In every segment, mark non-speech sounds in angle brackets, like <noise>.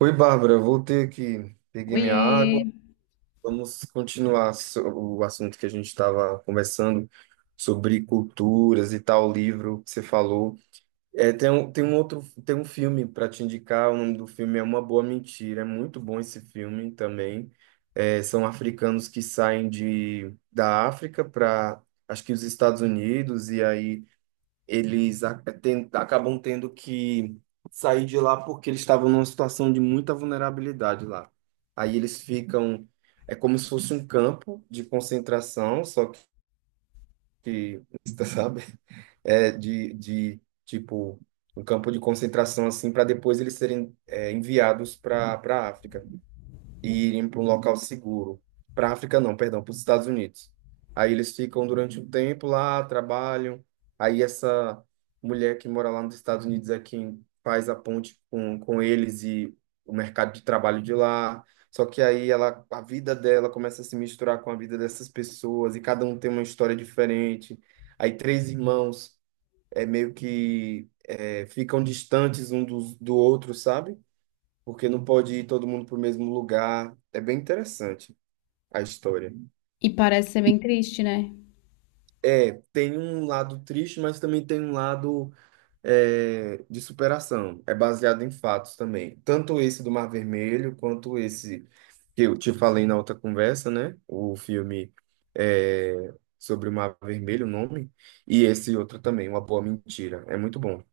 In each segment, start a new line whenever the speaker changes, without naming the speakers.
Oi, Bárbara, eu voltei aqui, peguei minha
Oiê!
água. Vamos continuar o assunto que a gente estava conversando sobre culturas e tal livro que você falou. É, tem um outro, tem um filme para te indicar. O nome do filme é Uma Boa Mentira. É muito bom esse filme também. É, são africanos que saem da África para, acho que os Estados Unidos e aí eles acabam tendo que sair de lá porque eles estavam numa situação de muita vulnerabilidade lá. Aí eles ficam, é como se fosse um campo de concentração, só que, <laughs> sabe, é de tipo um campo de concentração assim para depois eles serem enviados para para África e irem para um local seguro. Para a África, não, perdão, para os Estados Unidos. Aí eles ficam durante um tempo lá, trabalham. Aí essa mulher que mora lá nos Estados Unidos é quem faz a ponte com eles e o mercado de trabalho de lá. Só que aí ela, a vida dela começa a se misturar com a vida dessas pessoas e cada um tem uma história diferente. Aí três irmãos ficam distantes do outro, sabe? Porque não pode ir todo mundo para o mesmo lugar. É bem interessante a história.
E parece ser bem triste, né?
É, tem um lado triste, mas também tem um lado de superação. É baseado em fatos também. Tanto esse do Mar Vermelho, quanto esse que eu te falei na outra conversa, né? O filme é, sobre o Mar Vermelho, o nome. E esse outro também, Uma Boa Mentira. É muito bom.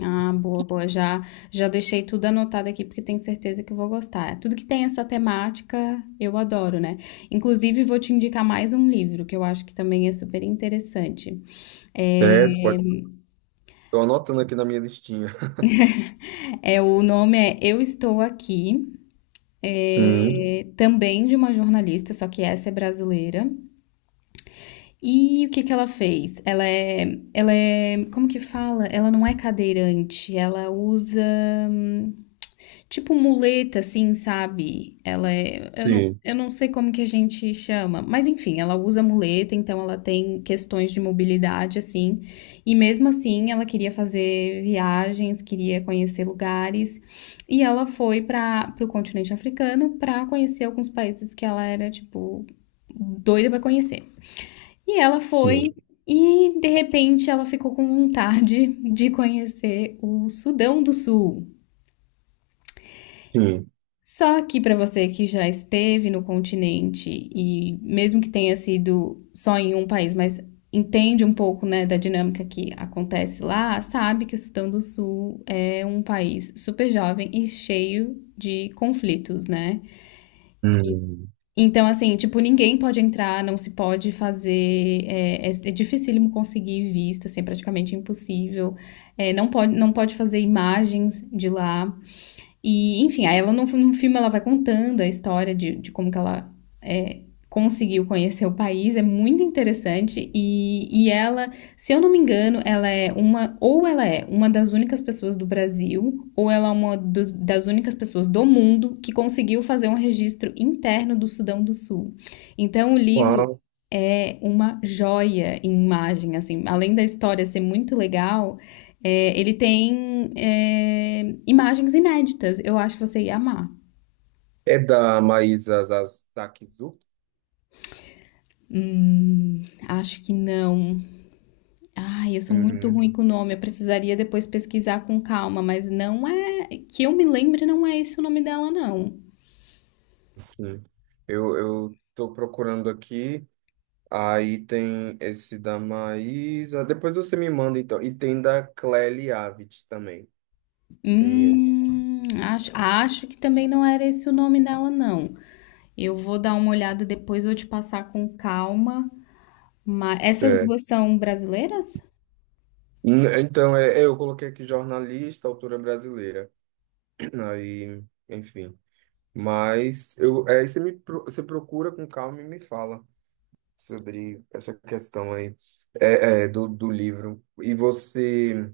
Ah, boa, boa. Já, já deixei tudo anotado aqui porque tenho certeza que vou gostar. Tudo que tem essa temática eu adoro, né? Inclusive, vou te indicar mais um livro que eu acho que também é super interessante. É,
Certo, pode. Estou anotando aqui na minha listinha. <laughs>
o nome é Eu Estou Aqui,
Sim,
também de uma jornalista, só que essa é brasileira. E o que que ela fez? Ela é, como que fala? Ela não é cadeirante, ela usa. Tipo muleta, assim, sabe? Ela é.
sim,
Eu não sei como que a gente chama, mas enfim, ela usa muleta, então ela tem questões de mobilidade, assim. E mesmo assim, ela queria fazer viagens, queria conhecer lugares. E ela foi para o continente africano para conhecer alguns países que ela era, tipo, doida para conhecer. E ela
sim,
foi. E de repente ela ficou com vontade de conhecer o Sudão do Sul.
sim.
Só que para você que já esteve no continente e mesmo que tenha sido só em um país, mas entende um pouco, né, da dinâmica que acontece lá, sabe que o Sudão do Sul é um país super jovem e cheio de conflitos, né?
Hum.
Então, assim, tipo, ninguém pode entrar, não se pode fazer, é dificílimo conseguir visto, assim, é praticamente impossível. É, não pode fazer imagens de lá. E, enfim, aí ela no filme ela vai contando a história de como que ela é, conseguiu conhecer o país, é muito interessante. E ela, se eu não me engano, ela é uma, ou ela é uma das únicas pessoas do Brasil, ou ela é uma das únicas pessoas do mundo que conseguiu fazer um registro interno do Sudão do Sul. Então o livro
Uau.
é uma joia em imagem, assim, além da história ser muito legal. Ele tem imagens inéditas. Eu acho que você ia amar.
É da Maísa Zakizuki?
Hum, acho que não. Ai, eu sou muito
Hum,
ruim com o nome. Eu precisaria depois pesquisar com calma, mas não é. Que eu me lembre, não é esse o nome dela, não.
sim. Eu tô procurando aqui. Aí tem esse da Maísa. Depois você me manda, então. E tem da Clélia Avid também. Tem esse.
Acho que também não era esse o nome dela, não. Eu vou dar uma olhada depois, vou te passar com calma. Mas essas
Certo.
duas são brasileiras?
Então, eu coloquei aqui jornalista, autora brasileira. <clears throat> Aí, enfim. Mas eu, é você me, você procura com calma e me fala sobre essa questão aí do livro. E você.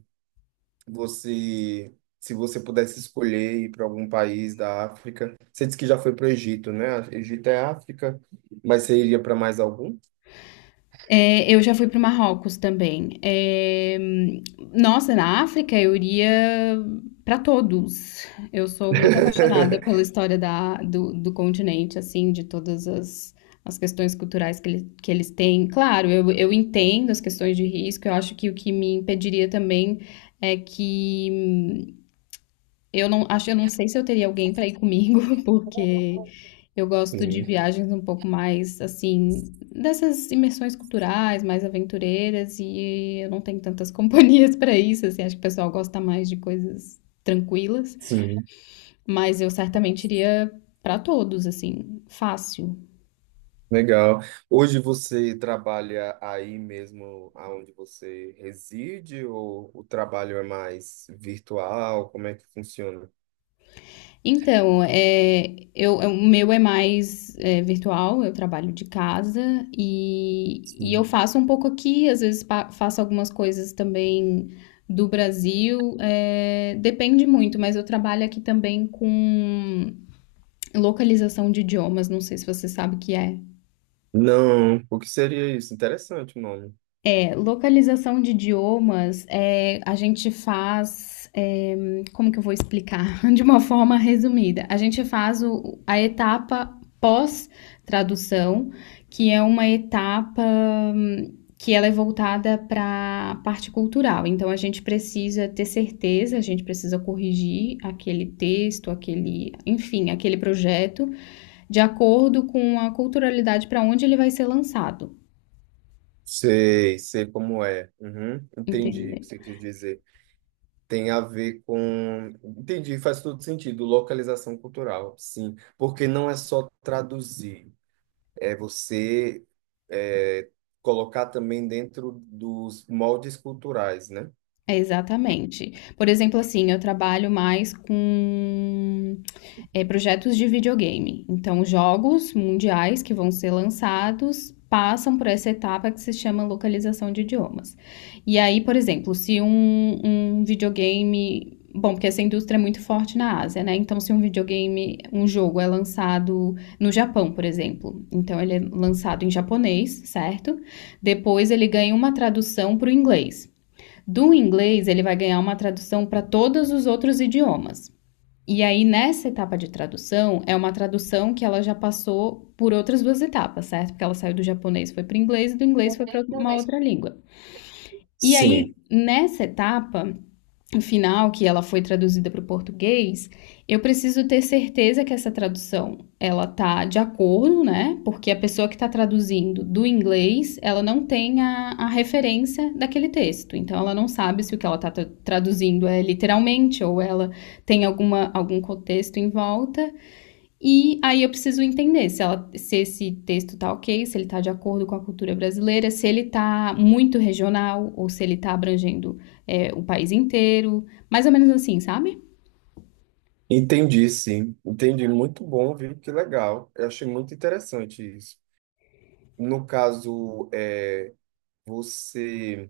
Você, se você pudesse escolher ir para algum país da África, você disse que já foi para o Egito, né? Egito é África, mas você iria para mais algum?
É, eu já fui para o Marrocos também. Eh, nossa, na África eu iria para todos. Eu sou muito apaixonada pela
<laughs>
história do continente, assim, de todas as, as questões culturais que, ele, que eles têm. Claro, eu entendo as questões de risco, eu acho que o que me impediria também é que eu não acho, eu não sei se eu teria alguém para ir comigo, <laughs> porque eu gosto de
Sim,
viagens um pouco mais assim, dessas imersões culturais, mais aventureiras, e eu não tenho tantas <laughs> companhias para isso, assim, acho que o pessoal gosta mais de coisas tranquilas,
sim,
mas eu certamente iria para todos, assim, fácil.
legal. Hoje você trabalha aí mesmo aonde você reside ou o trabalho é mais virtual? Como é que funciona?
Então, o meu é mais virtual, eu trabalho de casa e eu
Sim.
faço um pouco aqui, às vezes faço algumas coisas também do Brasil, é, depende muito, mas eu trabalho aqui também com localização de idiomas, não sei se você sabe o que é.
Não, o que seria isso? Interessante o nome.
É, localização de idiomas, é, a gente faz, é, como que eu vou explicar? <laughs> De uma forma resumida, a gente faz a etapa pós-tradução, que é uma etapa hum, que ela é voltada para a parte cultural. Então, a gente precisa ter certeza, a gente precisa corrigir aquele texto, aquele, enfim, aquele projeto, de acordo com a culturalidade para onde ele vai ser lançado.
Sei, sei como é. Uhum, entendi o que
Entendeu?
você quis dizer. Tem a ver com. Entendi, faz todo sentido. Localização cultural, sim. Porque não é só traduzir, é você é, colocar também dentro dos moldes culturais, né?
Exatamente. Por exemplo, assim, eu trabalho mais com, eh, projetos de videogame. Então, jogos mundiais que vão ser lançados passam por essa etapa que se chama localização de idiomas. E aí, por exemplo, se um videogame. Bom, porque essa indústria é muito forte na Ásia, né? Então, se um videogame, um jogo é lançado no Japão, por exemplo, então ele é lançado em japonês, certo? Depois ele ganha uma tradução para o inglês. Do inglês, ele vai ganhar uma tradução para todos os outros idiomas. E aí, nessa etapa de tradução, é uma tradução que ela já passou por outras duas etapas, certo? Porque ela saiu do japonês, foi para o inglês, e do inglês foi para uma outra língua. E aí,
Sim.
nessa etapa final, que ela foi traduzida para o português, eu preciso ter certeza que essa tradução ela tá de acordo, né? Porque a pessoa que está traduzindo do inglês, ela não tem a referência daquele texto. Então, ela não sabe se o que ela está traduzindo é literalmente ou ela tem alguma, algum contexto em volta. E aí eu preciso entender se, ela, se esse texto tá ok, se ele tá de acordo com a cultura brasileira, se ele tá muito regional ou se ele tá abrangendo o país inteiro, mais ou menos assim, sabe?
Entendi, sim. Entendi. Muito bom, viu? Que legal. Eu achei muito interessante isso. No caso, você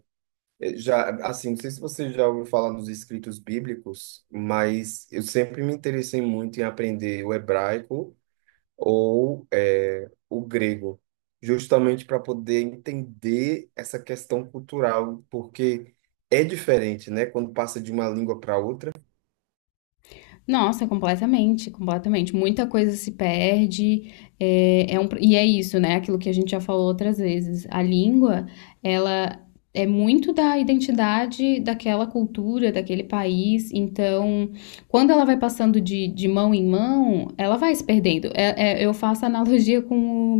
já, assim, não sei se você já ouviu falar nos escritos bíblicos, mas eu sempre me interessei muito em aprender o hebraico ou o grego, justamente para poder entender essa questão cultural, porque é diferente, né? Quando passa de uma língua para outra. <laughs>
Nossa, completamente, completamente. Muita coisa se perde, e é isso, né? Aquilo que a gente já falou outras vezes. A língua, ela é muito da identidade daquela cultura, daquele país. Então, quando ela vai passando de mão em mão, ela vai se perdendo. Eu faço analogia com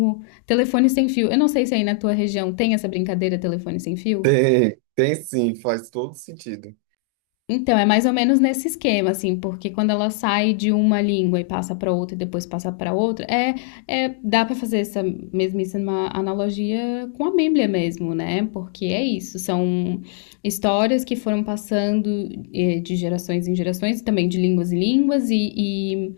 o telefone sem fio. Eu não sei se aí na tua região tem essa brincadeira telefone sem fio.
Tem, tem sim, faz todo sentido.
Então, é mais ou menos nesse esquema, assim, porque quando ela sai de uma língua e passa para outra e depois passa para outra, dá para fazer essa mesmíssima analogia com a Bíblia mesmo, né? Porque é isso, são histórias que foram passando de gerações em gerações, também de línguas em línguas,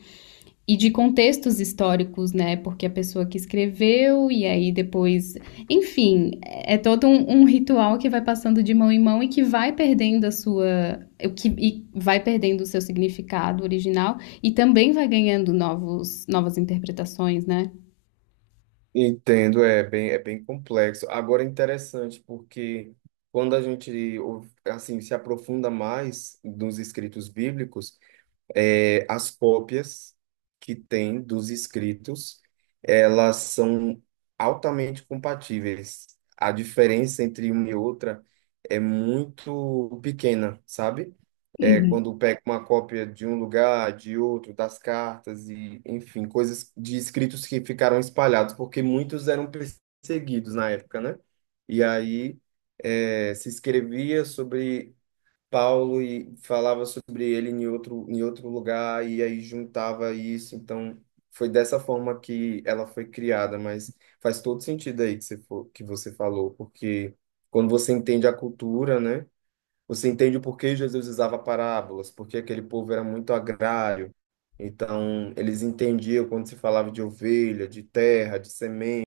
e de contextos históricos, né? Porque a pessoa que escreveu e aí depois, enfim, é todo um ritual que vai passando de mão em mão e que vai perdendo a sua, o que e vai perdendo o seu significado original e também vai ganhando novas interpretações, né?
Entendo, é bem complexo. Agora é interessante, porque quando a gente assim se aprofunda mais nos escritos bíblicos, é, as cópias que tem dos escritos, elas são altamente compatíveis. A diferença entre uma e outra é muito pequena, sabe? É,
Uhum.
quando pega uma cópia de um lugar, de outro, das cartas e, enfim, coisas de escritos que ficaram espalhados, porque muitos eram perseguidos na época, né? E aí, é, se escrevia sobre Paulo e falava sobre ele em outro lugar e aí juntava isso. Então, foi dessa forma que ela foi criada, mas faz todo sentido aí que você, que você falou, porque quando você entende a cultura, né? Você entende o porquê Jesus usava parábolas, porque aquele povo era muito agrário. Então, eles entendiam quando se falava de ovelha, de terra, de semente.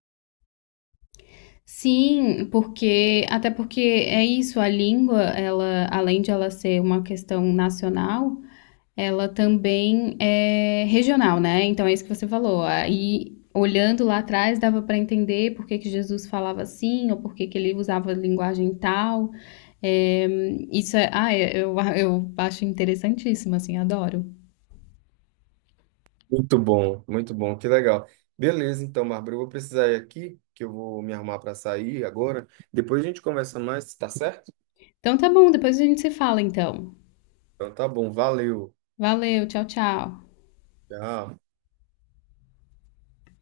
Sim, porque até porque é isso, a língua, ela, além de ela ser uma questão nacional, ela também é regional, né? Então é isso que você falou. Aí, olhando lá atrás, dava para entender por que, que Jesus falava assim, ou por que, que ele usava linguagem tal. É, <laughs> eu acho interessantíssimo, assim, adoro.
Muito bom, que legal. Beleza, então, Bárbara, eu vou precisar ir aqui, que eu vou me arrumar para sair agora. Depois a gente conversa mais, tá certo?
Então tá bom, depois a gente se fala, então.
Então tá bom, valeu.
Valeu, tchau, tchau.
Tchau.